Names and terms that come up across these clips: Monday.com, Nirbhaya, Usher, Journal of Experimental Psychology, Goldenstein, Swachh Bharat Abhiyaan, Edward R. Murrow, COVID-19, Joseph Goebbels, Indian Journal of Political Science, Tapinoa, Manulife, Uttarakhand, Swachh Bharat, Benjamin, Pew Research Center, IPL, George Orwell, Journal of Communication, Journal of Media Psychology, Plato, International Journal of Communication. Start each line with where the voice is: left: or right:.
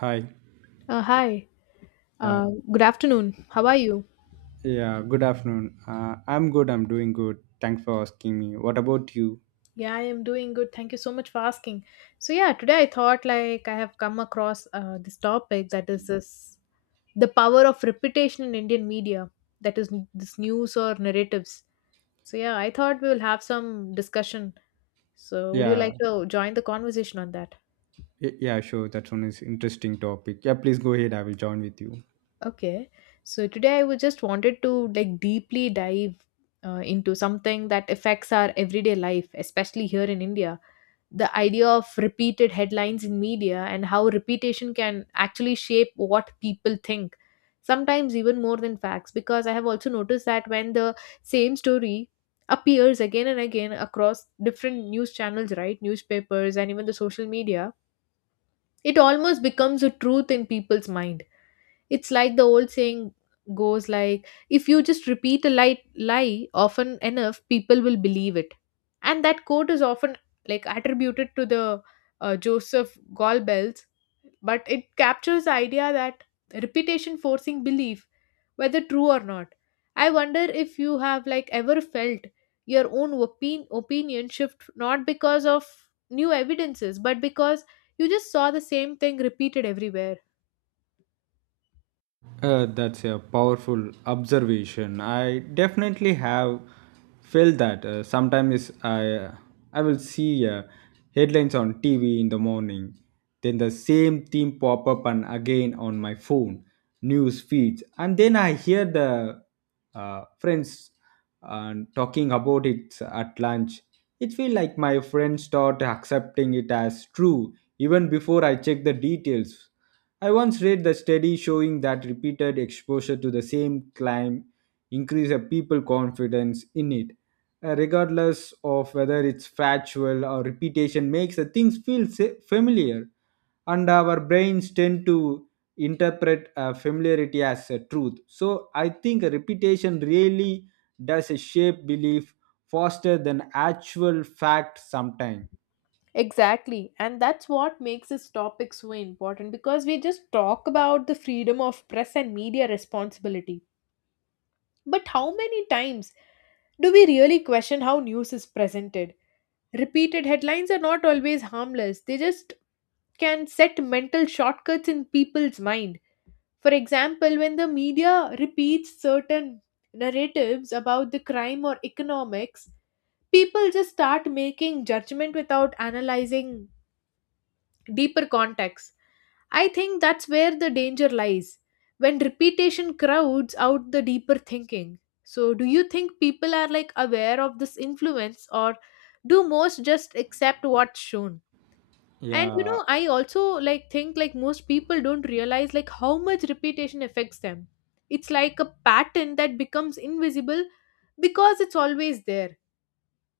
right: Hi.
left: Hi.
right: Uh,
left: Good afternoon. How are you?
right: yeah, good afternoon. I'm good. I'm doing good. Thanks for asking me. What about you?
left: Yeah, I am doing good. Thank you so much for asking. So yeah, today I thought like I have come across this topic, that is this the power of reputation in Indian media, that is this news or narratives. So yeah, I thought we will have some discussion. So would you
right: Yeah,
left: like to join the conversation on that?
right: yeah, sure. That one is interesting topic. Yeah, please go ahead. I will join with you.
left: Okay. So today I was just wanted to like deeply dive into something that affects our everyday life, especially here in India, the idea of repeated headlines in media and how repetition can actually shape what people think, sometimes even more than facts, because I have also noticed that when the same story appears again and again across different news channels, right, newspapers and even the social media, it almost becomes a truth in people's mind. It's like the old saying goes, like, if you just repeat a light lie often enough, people will believe it. And that quote is often like attributed to the Joseph Goebbels, but it captures the idea that repetition forcing belief, whether true or not. I wonder if you have like ever felt your own opinion shift not because of new evidences, but because you just saw the same thing repeated everywhere.
right: That's a powerful observation. I definitely have felt that. Sometimes I I will see headlines on TV in the morning, then the same theme pop up and again on my phone news feeds, and then I hear the friends and talking about it at lunch. It feels like my friends start accepting it as true even before I check the details. I once read the study showing that repeated exposure to the same climb increases people's confidence in it, regardless of whether it's factual or repetition makes the things feel familiar, and our brains tend to interpret familiarity as a truth. So I think a repetition really does a shape belief faster than actual fact sometimes.
left: Exactly. And that's what makes this topic so important, because we just talk about the freedom of press and media responsibility. But how many times do we really question how news is presented? Repeated headlines are not always harmless, they just can set mental shortcuts in people's mind. For example, when the media repeats certain narratives about the crime or economics, people just start making judgment without analyzing deeper context. I think that's where the danger lies, when repetition crowds out the deeper thinking. So, do you think people are like aware of this influence, or do most just accept what's shown? And you
right: Yeah,
left: know, I also like think like most people don't realize like how much repetition affects them. It's like a pattern that becomes invisible because it's always there.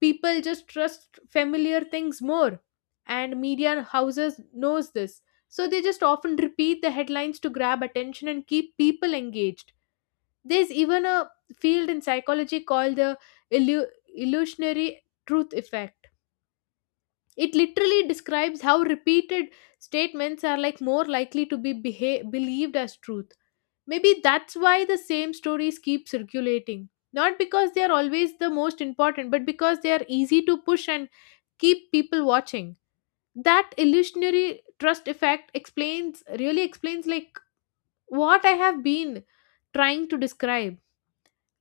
left: People just trust familiar things more, and media houses knows this, so they just often repeat the headlines to grab attention and keep people engaged. There's even a field in psychology called the illu- illusionary truth effect. It literally describes how repeated statements are like more likely to be believed as truth. Maybe that's why the same stories keep circulating, not because they are always the most important, but because they are easy to push and keep people watching. That illusionary trust effect explains, really explains, like what I have been trying to describe.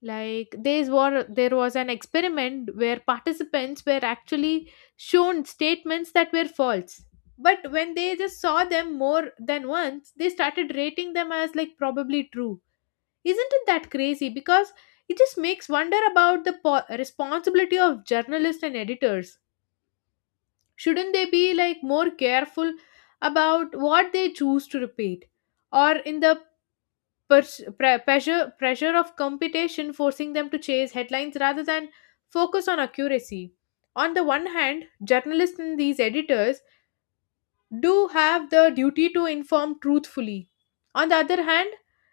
left: Like there's war, there was an experiment where participants were actually shown statements that were false, but when they just saw them more than once they started rating them as like probably true. Isn't it that crazy? Because it just makes wonder about the responsibility of journalists and editors. Shouldn't they be like more careful about what they choose to repeat? Or in the pressure of competition forcing them to chase headlines rather than focus on accuracy. On the one hand, journalists and these editors do have the duty to inform truthfully. On the other hand,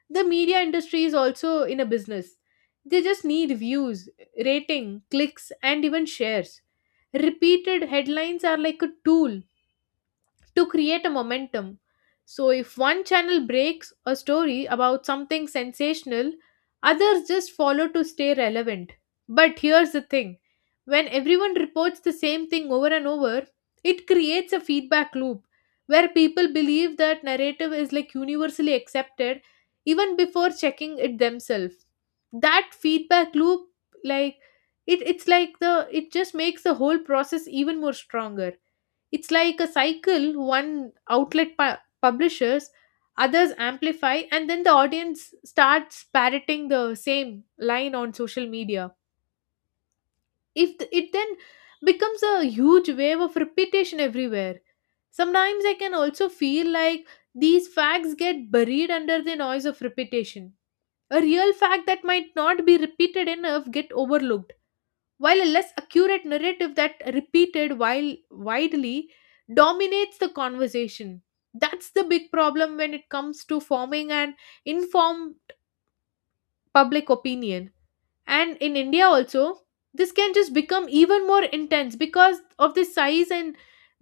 left: the media industry is also in a business. They just need views, rating, clicks, and even shares. Repeated headlines are like a tool to create a momentum. So if one channel breaks a story about something sensational, others just follow to stay relevant. But here's the thing, when everyone reports the same thing over and over, it creates a feedback loop where people believe that narrative is like universally accepted even before checking it themselves. That feedback loop, like it, just makes the whole process even more stronger. It's like a cycle: one outlet publishes, others amplify, and then the audience starts parroting the same line on social media. If th- it then becomes a huge wave of repetition everywhere. Sometimes I can also feel like these facts get buried under the noise of repetition. A real fact that might not be repeated enough get overlooked, while a less accurate narrative that repeated while widely dominates the conversation. That's the big problem when it comes to forming an informed public opinion. And in India also, this can just become even more intense because of the size and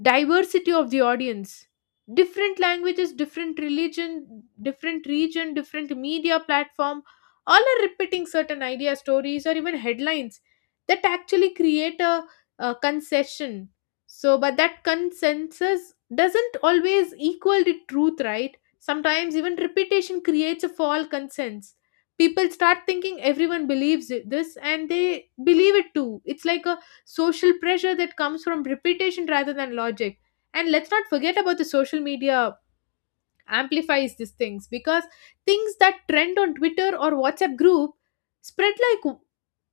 left: diversity of the audience. Different languages, different religion, different region, different media platform, all are repeating certain idea, stories, or even headlines that actually create a concession. So but that consensus doesn't always equal the truth, right? Sometimes even repetition creates a false consensus. People start thinking everyone believes it, this, and they believe it too. It's like a social pressure that comes from repetition rather than logic. And let's not forget about the social media amplifies these things, because things that trend on Twitter or WhatsApp group spread like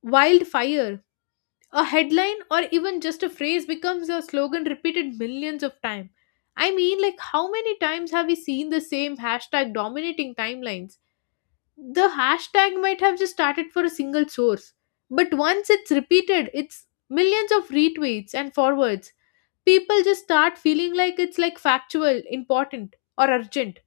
left: wildfire. A headline or even just a phrase becomes a slogan repeated millions of times. I mean, like, how many times have we seen the same hashtag dominating timelines? The hashtag might have just started for a single source, but once it's repeated it's millions of retweets and forwards. People just start feeling like it's like factual, important, or urgent.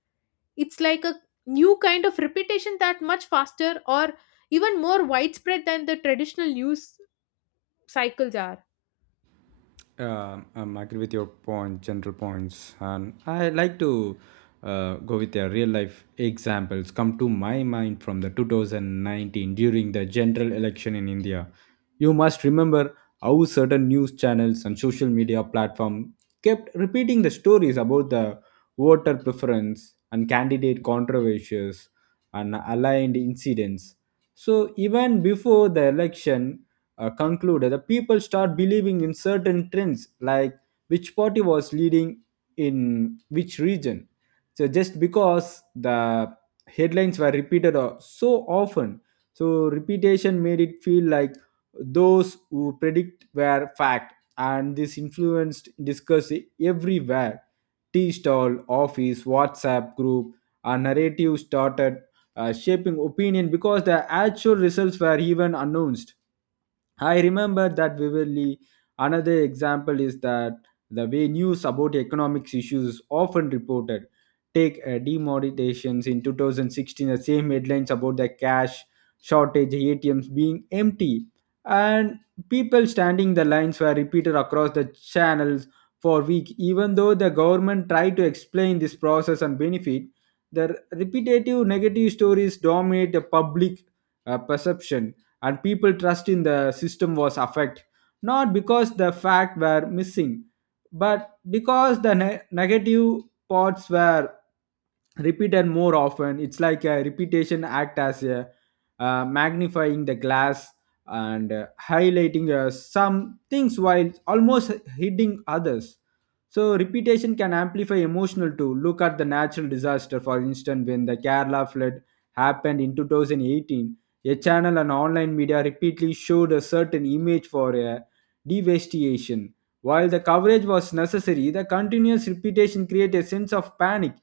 left: It's like a new kind of reputation that much faster or even more widespread than the traditional news cycles are.
right: I agree with your point, general points, and I like to go with the real life examples come to my mind from the 2019 during the general election in India. You must remember how certain news channels and social media platform kept repeating the stories about the voter preference and candidate controversies and aligned incidents. So even before the election, concluded that people start believing in certain trends like which party was leading in which region, so just because the headlines were repeated so often, so repetition made it feel like those who predict were fact, and this influenced discussion everywhere, tea stall, office, WhatsApp group. A narrative started shaping opinion because the actual results were even announced. I remember that vividly. Another example is that the way news about economics issues is often reported. Take demonetizations in 2016, the same headlines about the cash shortage, ATMs being empty, and people standing the lines were repeated across the channels for week. Even though the government tried to explain this process and benefit, the repetitive negative stories dominate the public perception, and people trust in the system was affected not because the facts were missing, but because the negative parts were repeated more often. It's like a repetition act as a magnifying the glass and highlighting some things while almost hitting others. So repetition can amplify emotional too. Look at the natural disaster, for instance, when the Kerala flood happened in 2018. A channel and online media repeatedly showed a certain image for a devastation. While the coverage was necessary, the continuous repetition created a sense of panic.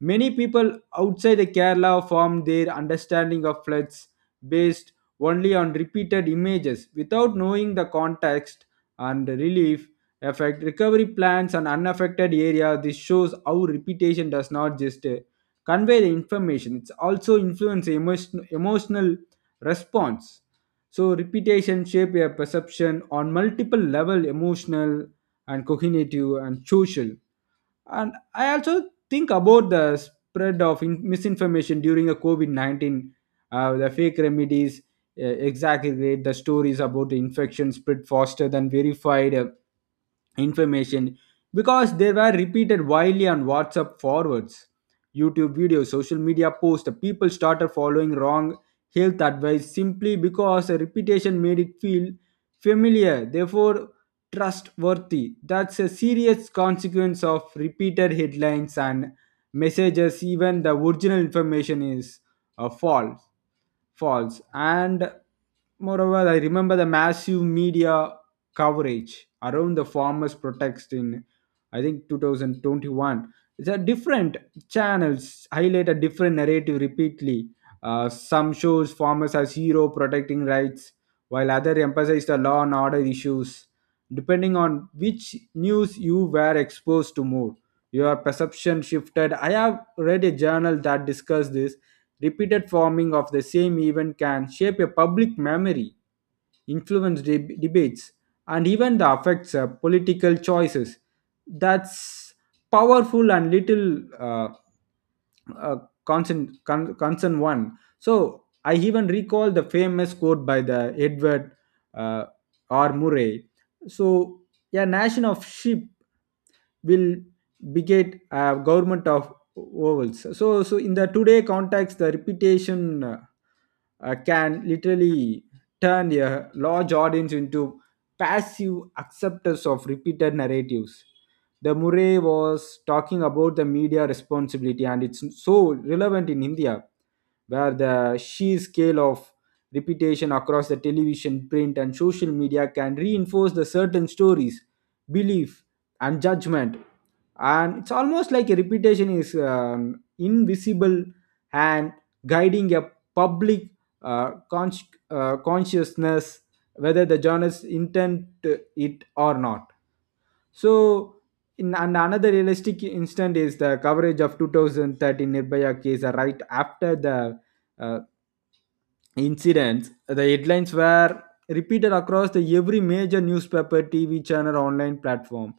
right: Many people outside the Kerala formed their understanding of floods based only on repeated images without knowing the context and relief affect recovery plans on unaffected area. This shows how repetition does not just convey the information; it's also influence emotion, emotional response. So repetition shape a perception on multiple level, emotional and cognitive and social. And I also think about the spread of misinformation during a covid-19, the fake remedies exaggerate the stories about the infection spread faster than verified information because they were repeated widely on WhatsApp forwards, YouTube videos, social media posts. The people started following wrong health advice simply because the repetition made it feel familiar, therefore trustworthy. That's a serious consequence of repeated headlines and messages, even the original information is false. False. And moreover, I remember the massive media coverage around the farmers' protest in, I think, 2021. The different channels highlight a different narrative repeatedly. Some shows farmers as hero protecting rights, while other emphasize the law and order issues depending on which news you were exposed to more. Your perception shifted. I have read a journal that discussed this repeated forming of the same event can shape a public memory, influence debates, and even the affects political choices. That's powerful and little uh, uh, concern, con- concern one. So I even recall the famous quote by the Edward uh, R. Murray, so, "A nation of sheep will beget a government of ovals." So so in the today context, the reputation can literally turn a large audience into passive acceptors of repeated narratives. The Murray was talking about the media responsibility, and it's so relevant in India, where the sheer scale of repetition across the television, print and social media can reinforce the certain stories, belief and judgment. And it's almost like a reputation is invisible and guiding a public uh, cons- consciousness, whether the journalist intend to it or not. So in and another realistic instance is the coverage of 2013 Nirbhaya case right after the uh, incidents. The headlines were repeated across the every major newspaper, TV channel, online platform.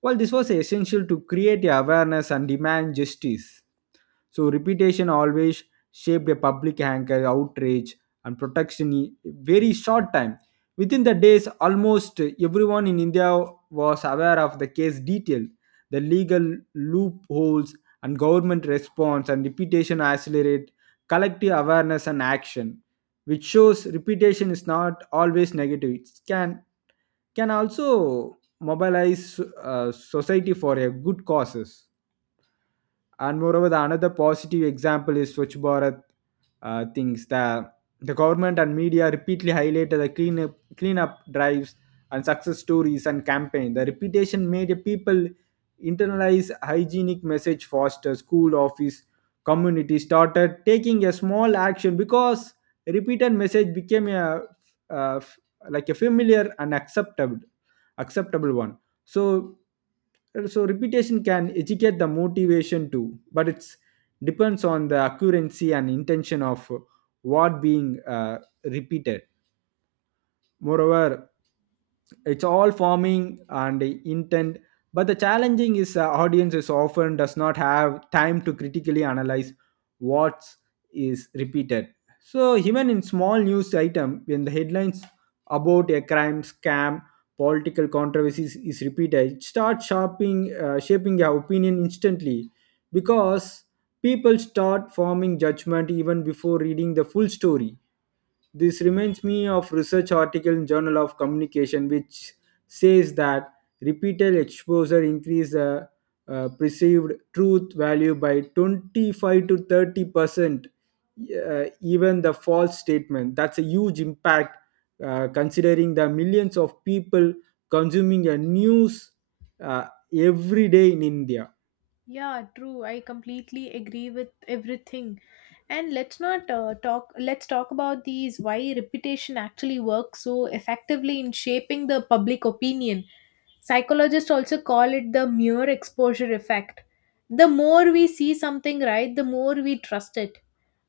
right: While this was essential to create awareness and demand justice. So reputation always shaped a public anger, outrage, and protection in very short time. Within the days, almost everyone in India was aware of the case detail, the legal loopholes, and government response. And reputation accelerate collective awareness and action, which shows reputation is not always negative. It can also mobilize society for a good causes. And moreover, the another positive example is Swachh Bharat things. The government and media repeatedly highlighted the cleanup drives and success stories and campaign. The repetition made the people internalize hygienic message. Foster, school, office, community started taking a small action because repeated message became a uh, like a familiar and acceptable one. So so repetition can educate the motivation too, but it's depends on the accuracy and intention of what being repeated. Moreover, it's all forming and intent, but the challenging is audience often does not have time to critically analyze what is repeated. So even in small news item, when the headlines about a crime, scam, political controversies is repeated, it starts shaping shaping your opinion instantly because people start forming judgment even before reading the full story. This reminds me of research article in Journal of Communication, which says that repeated exposure increase the perceived truth value by 25 to 30%, even the false statement. That's a huge impact, considering the millions of people consuming a news uh, every day in India,
left: Yeah, true. I completely agree with everything. And let's not talk, let's talk about these why reputation actually works so effectively in shaping the public opinion. Psychologists also call it the mere exposure effect. The more we see something, right, the more we trust it.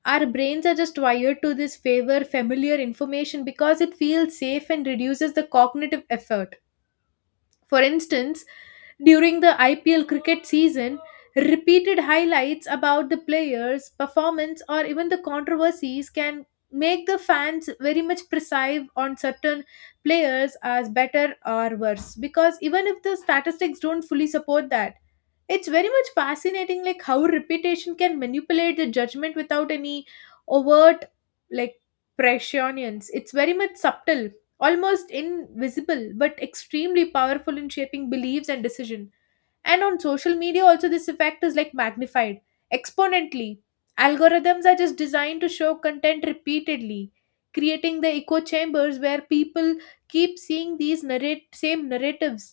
left: Our brains are just wired to this favor familiar information because it feels safe and reduces the cognitive effort. For instance, during the IPL cricket season, repeated highlights about the players' performance or even the controversies can make the fans very much precise on certain players as better or worse, because even if the statistics don't fully support that, it's very much fascinating like how reputation can manipulate the judgment without any overt like prescience. It's very much subtle, almost invisible, but extremely powerful in shaping beliefs and decision. And on social media also this effect is like magnified exponentially. Algorithms are just designed to show content repeatedly, creating the echo chambers where people keep seeing these narrate same narratives.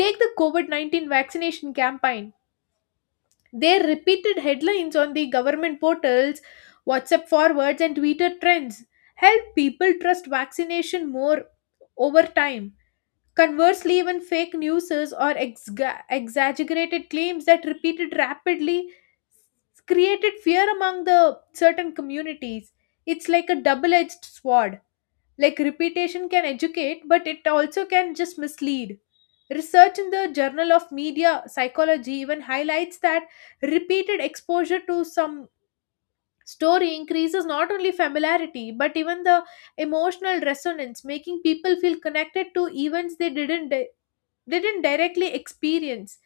left: Take the COVID-19 vaccination campaign. Their repeated headlines on the government portals, WhatsApp forwards, and Twitter trends help people trust vaccination more over time. Conversely, even fake news or exga exaggerated claims that repeated rapidly created fear among the certain communities. It's like a double edged sword. Like repetition can educate, but it also can just mislead. Research in the Journal of Media Psychology even highlights that repeated exposure to some story increases not only familiarity but even the emotional resonance, making people feel connected to events they didn't directly experience.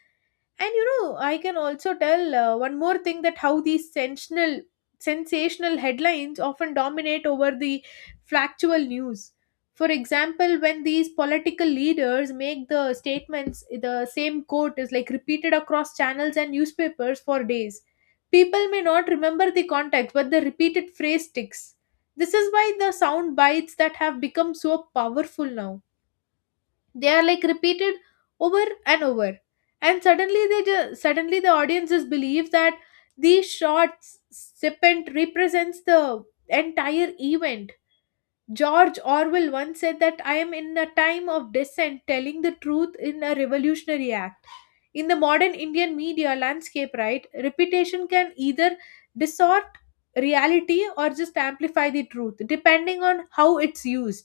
left: And you know, I can also tell one more thing, that how these sensational headlines often dominate over the factual news. For example, when these political leaders make the statements, the same quote is like repeated across channels and newspapers for days. People may not remember the context, but the repeated phrase sticks. This is why the sound bites that have become so powerful now, they are like repeated over and over, and suddenly the audience just believes that these shots serpent represents the entire event. George Orwell once said that, "I am in a time of dissent telling the truth in a revolutionary act." In the modern Indian media landscape, right, reputation can either distort reality or just amplify the truth depending on how it's used.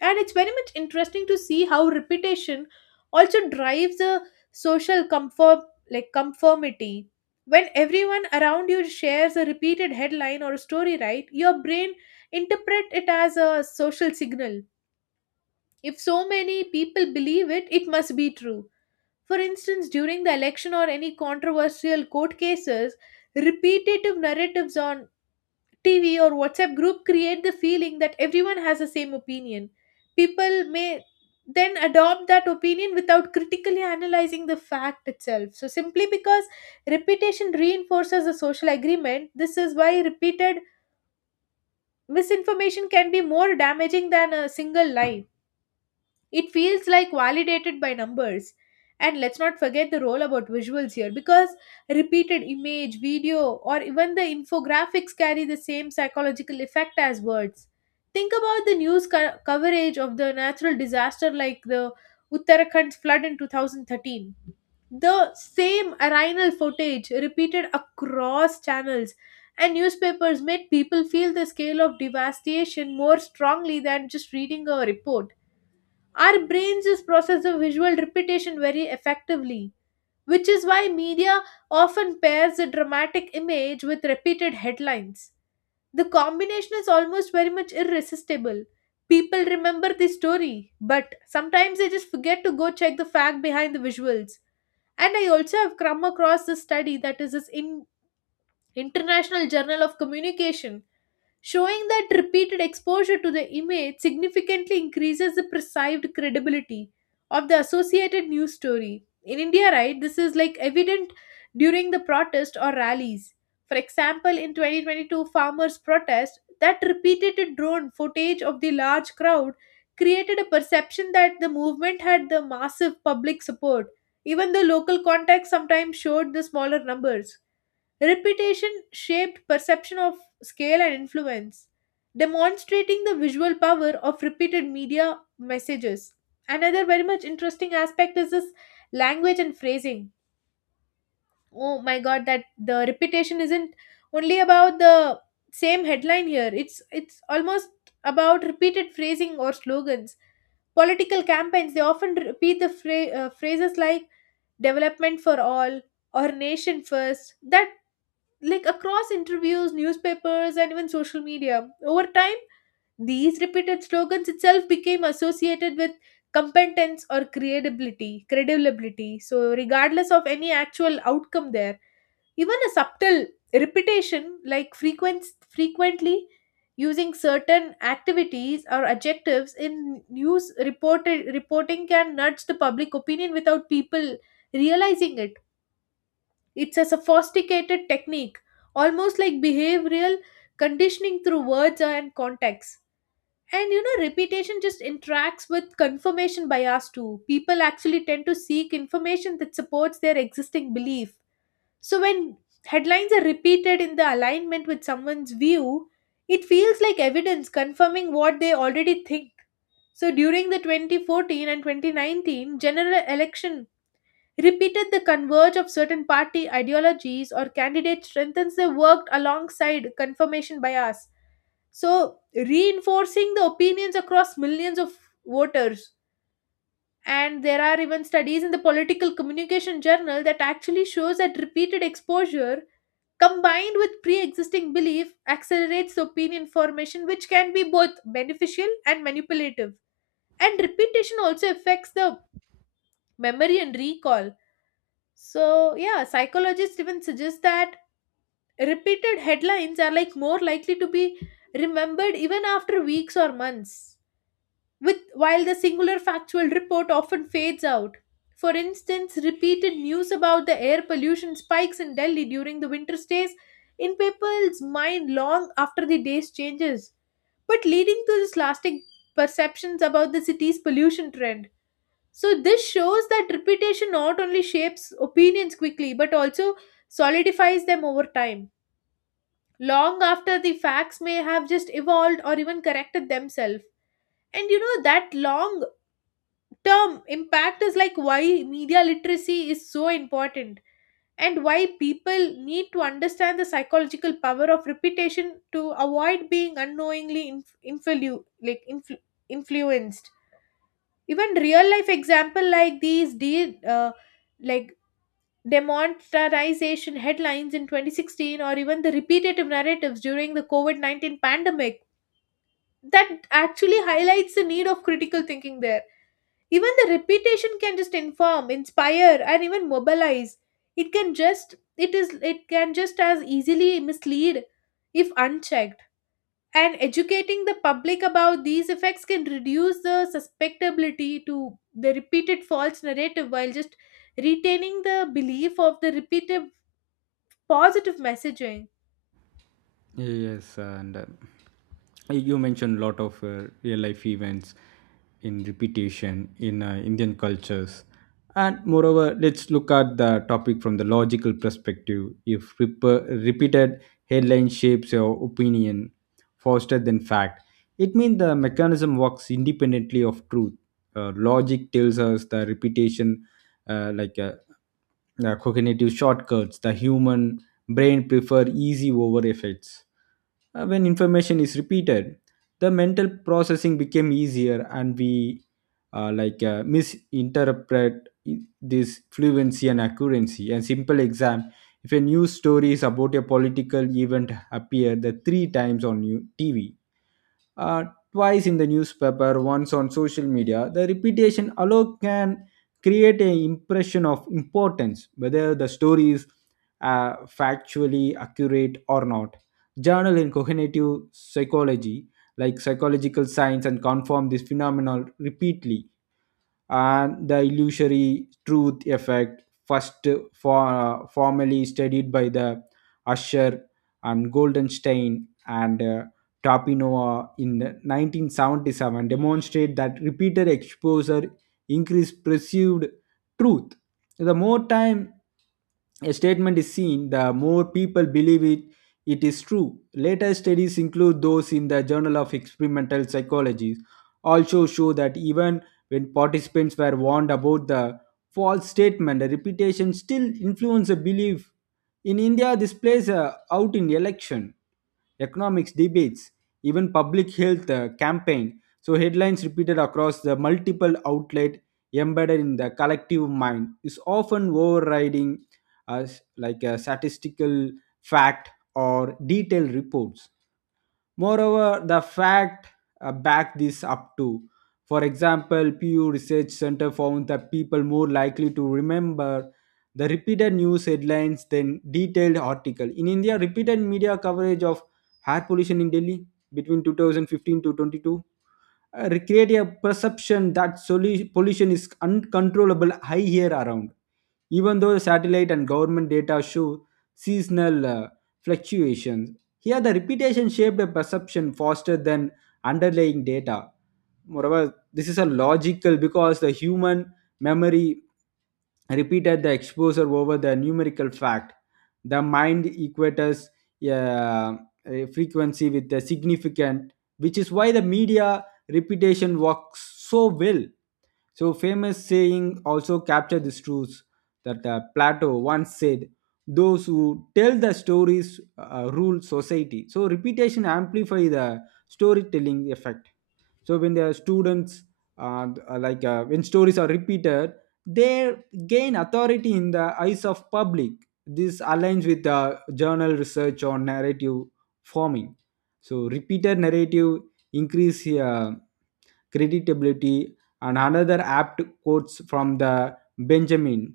left: And it's very much interesting to see how reputation also drives a social comfort, like conformity. When everyone around you shares a repeated headline or a story, right, your brain interpret it as a social signal. If so many people believe it, it must be true. For instance, during the election or any controversial court cases, repetitive narratives on TV or WhatsApp group create the feeling that everyone has the same opinion. People may then adopt that opinion without critically analyzing the fact itself. So, simply because repetition reinforces a social agreement, this is why repeated misinformation can be more damaging than a single lie. It feels like validated by numbers. And let's not forget the role about visuals here, because repeated image, video, or even the infographics carry the same psychological effect as words. Think about the news coverage of the natural disaster like the Uttarakhand flood in 2013. The same aerial footage repeated across channels and newspapers made people feel the scale of devastation more strongly than just reading a report. Our brains just process the visual repetition very effectively, which is why media often pairs a dramatic image with repeated headlines. The combination is almost very much irresistible. People remember the story, but sometimes they just forget to go check the fact behind the visuals. And I also have come across this study that is this in International Journal of Communication, showing that repeated exposure to the image significantly increases the perceived credibility of the associated news story. In India, right, this is like evident during the protest or rallies. For example, in 2022 farmers' protest, that repeated drone footage of the large crowd created a perception that the movement had the massive public support. Even the local contacts sometimes showed the smaller numbers. Repetition shaped perception of scale and influence, demonstrating the visual power of repeated media messages. Another very much interesting aspect is this language and phrasing. Oh my god, that the repetition isn't only about the same headline here. It's almost about repeated phrasing or slogans. Political campaigns they often repeat the phrases like development for all or nation first, that like across interviews, newspapers, and even social media. Over time, these repeated slogans itself became associated with competence or credibility. So, regardless of any actual outcome there, even a subtle repetition like frequently using certain activities or adjectives in news reported reporting can nudge the public opinion without people realizing it. It's a sophisticated technique, almost like behavioral conditioning through words and context. And you know, repetition just interacts with confirmation bias too. People actually tend to seek information that supports their existing belief. So when headlines are repeated in the alignment with someone's view, it feels like evidence confirming what they already think. So during the 2014 and 2019 general election, repeated the converge of certain party ideologies or candidates strengthens their work alongside confirmation bias, so reinforcing the opinions across millions of voters. And there are even studies in the political communication journal that actually shows that repeated exposure combined with pre-existing belief accelerates opinion formation, which can be both beneficial and manipulative. And repetition also affects the memory and recall. So, yeah, psychologists even suggest that repeated headlines are like more likely to be remembered even after weeks or months, with while the singular factual report often fades out. For instance, repeated news about the air pollution spikes in Delhi during the winter stays in people's mind long after the day's changes, but leading to this lasting perceptions about the city's pollution trend. So this shows that reputation not only shapes opinions quickly but also solidifies them over time, long after the facts may have just evolved or even corrected themselves. And you know that long term impact is like why media literacy is so important, and why people need to understand the psychological power of repetition to avoid being unknowingly influ- like influ- influenced. Even real life example like these like demonetization headlines in 2016 or even the repetitive narratives during the covid-19 pandemic that actually highlights the need of critical thinking there. Even the repetition can just inform, inspire, and even mobilize. It can just as easily mislead if unchecked. And educating the public about these effects can reduce the susceptibility to the repeated false narrative, while just retaining the belief of the repeated positive messaging.
right: in repetition in Indian cultures. And moreover, let's look at the topic from the logical perspective. If repeated headline shapes your opinion faster than fact, it means the mechanism works independently of truth. Logic tells us the repetition uh, like uh, cognitive shortcuts. The human brain prefer easy over effects. When information is repeated, the mental processing became easier, and we misinterpret this fluency and accuracy. A simple exam: if a news story is about a political event appear the three times on new TV, uh, twice in the newspaper, once on social media, the repetition alone can create an impression of importance whether the story is factually accurate or not. Journal in cognitive psychology like psychological science and confirm this phenomenon repeatedly. And the illusory truth effect, formally studied by the Usher and Goldenstein and Tapinoa in 1977, demonstrate that repeated exposure increase perceived truth. The more time a statement is seen, the more people believe it, it is true. Later studies include those in the Journal of Experimental Psychology also show that even when participants were warned about the false statement, the reputation still influences the belief. In India, this plays out in election, economics debates, even public health campaign. So headlines repeated across the multiple outlet embedded in the collective mind is often overriding as like a statistical fact or detailed reports. Moreover, the fact back this up too. For example, Pew Research Center found that people more likely to remember the repeated news headlines than detailed article. In India, repeated media coverage of air pollution in Delhi between 2015 to 22 create a perception that pollution is uncontrollable high here around, even though satellite and government data show seasonal fluctuations. Here, the repetition shaped a perception faster than underlying data. Moreover, this is a logical because the human memory repeated the exposure over the numerical fact. The mind equates uh, a frequency with the significant, which is why the media repetition works so well. So famous saying also capture this truth, that Plato once said, "Those who tell the stories rule society." So repetition amplify the storytelling effect. So when the students when stories are repeated, they gain authority in the eyes of public. This aligns with the journal research on narrative forming. So repeated narrative increase uh, creditability. And another apt quotes from the Benjamin,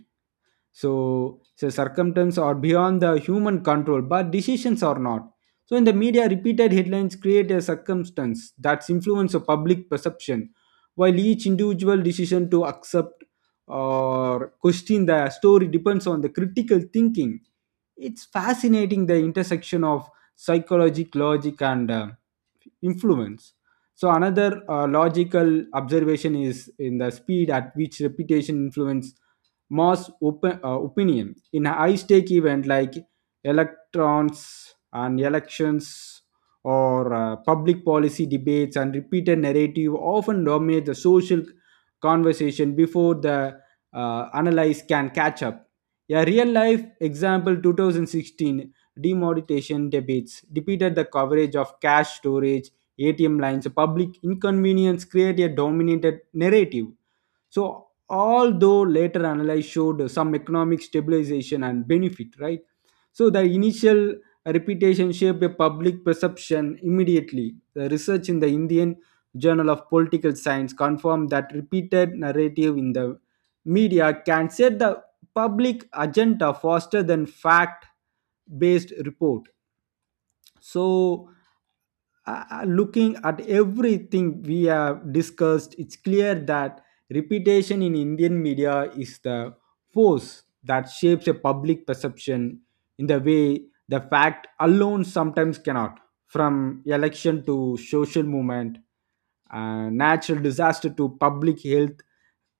right: so, so circumstances are beyond the human control, but decisions are not. So, in the media, repeated headlines create a circumstance that's influence of public perception, while each individual decision to accept or question the story depends on the critical thinking. It's fascinating the intersection of psychology, logic, and influence. So another logical observation is in the speed at which reputation influence mass opinion in a high stake event like electrons and elections or public policy debates, and repeated narrative often dominate the social conversation before the analyze can catch up. A real life example, 2016 demonetization debates depleted the coverage of cash storage, ATM lines, public inconvenience, create a dominated narrative. So, although later analysis showed some economic stabilization and benefit, right? So, the initial reputation shaped a public perception immediately. The research in the Indian Journal of Political Science confirmed that repeated narrative in the media can set the public agenda faster than fact based report. So looking at everything we have discussed, it's clear that reputation in Indian media is the force that shapes a public perception in the way the fact alone sometimes cannot. From election to social movement, natural disaster to public health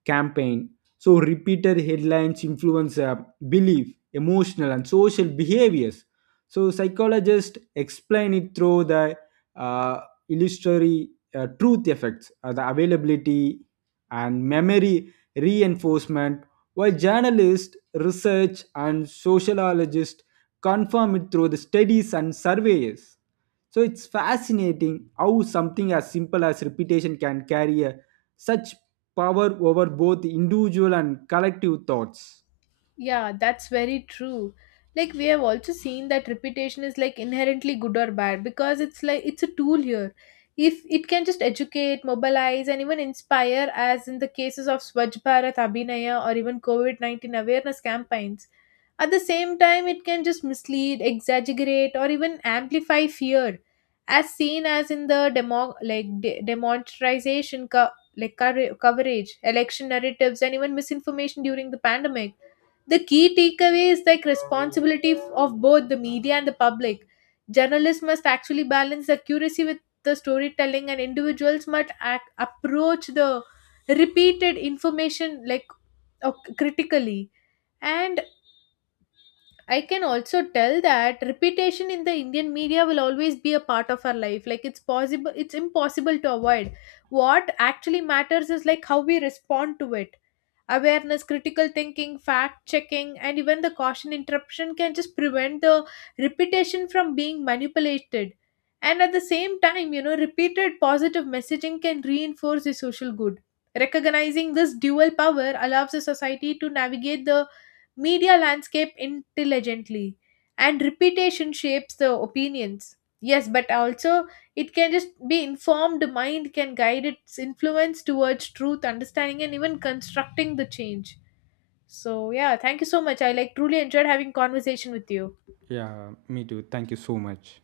right: campaign, so repeated headlines influence belief, emotional and social behaviors. So psychologists explain it through the uh, illusory truth effects, the availability and memory reinforcement, while journalists research and sociologists confirm it through the studies and surveys. So it's fascinating how something as simple as repetition can carry a, such power over both individual and collective thoughts.
left: Yeah, that's very true. Like we have also seen that reputation is like inherently good or bad because it's a tool here. If it can just educate, mobilize, and even inspire, as in the cases of Swachh Bharat Abhinaya or even COVID COVID-19 awareness campaigns, at the same time, it can just mislead, exaggerate, or even amplify fear, as seen as in the demonetization coverage, election narratives, and even misinformation during the pandemic. The key takeaway is like responsibility of both the media and the public. Journalists must actually balance the accuracy with the storytelling, and individuals must approach the repeated information like uh, critically. And I can also tell that repetition in the Indian media will always be a part of our life. Like it's impossible to avoid. What actually matters is like how we respond to it. Awareness, critical thinking, fact checking, and even the caution interruption can just prevent the reputation from being manipulated. And at the same time, you know, repeated positive messaging can reinforce the social good. Recognizing this dual power allows the society to navigate the media landscape intelligently. And reputation shapes the opinions, yes, but also it can just be informed mind can guide its influence towards truth, understanding, and even constructing the change. So yeah, thank you so much. I like truly enjoyed having conversation with you.
right: Yeah, me too. Thank you so much.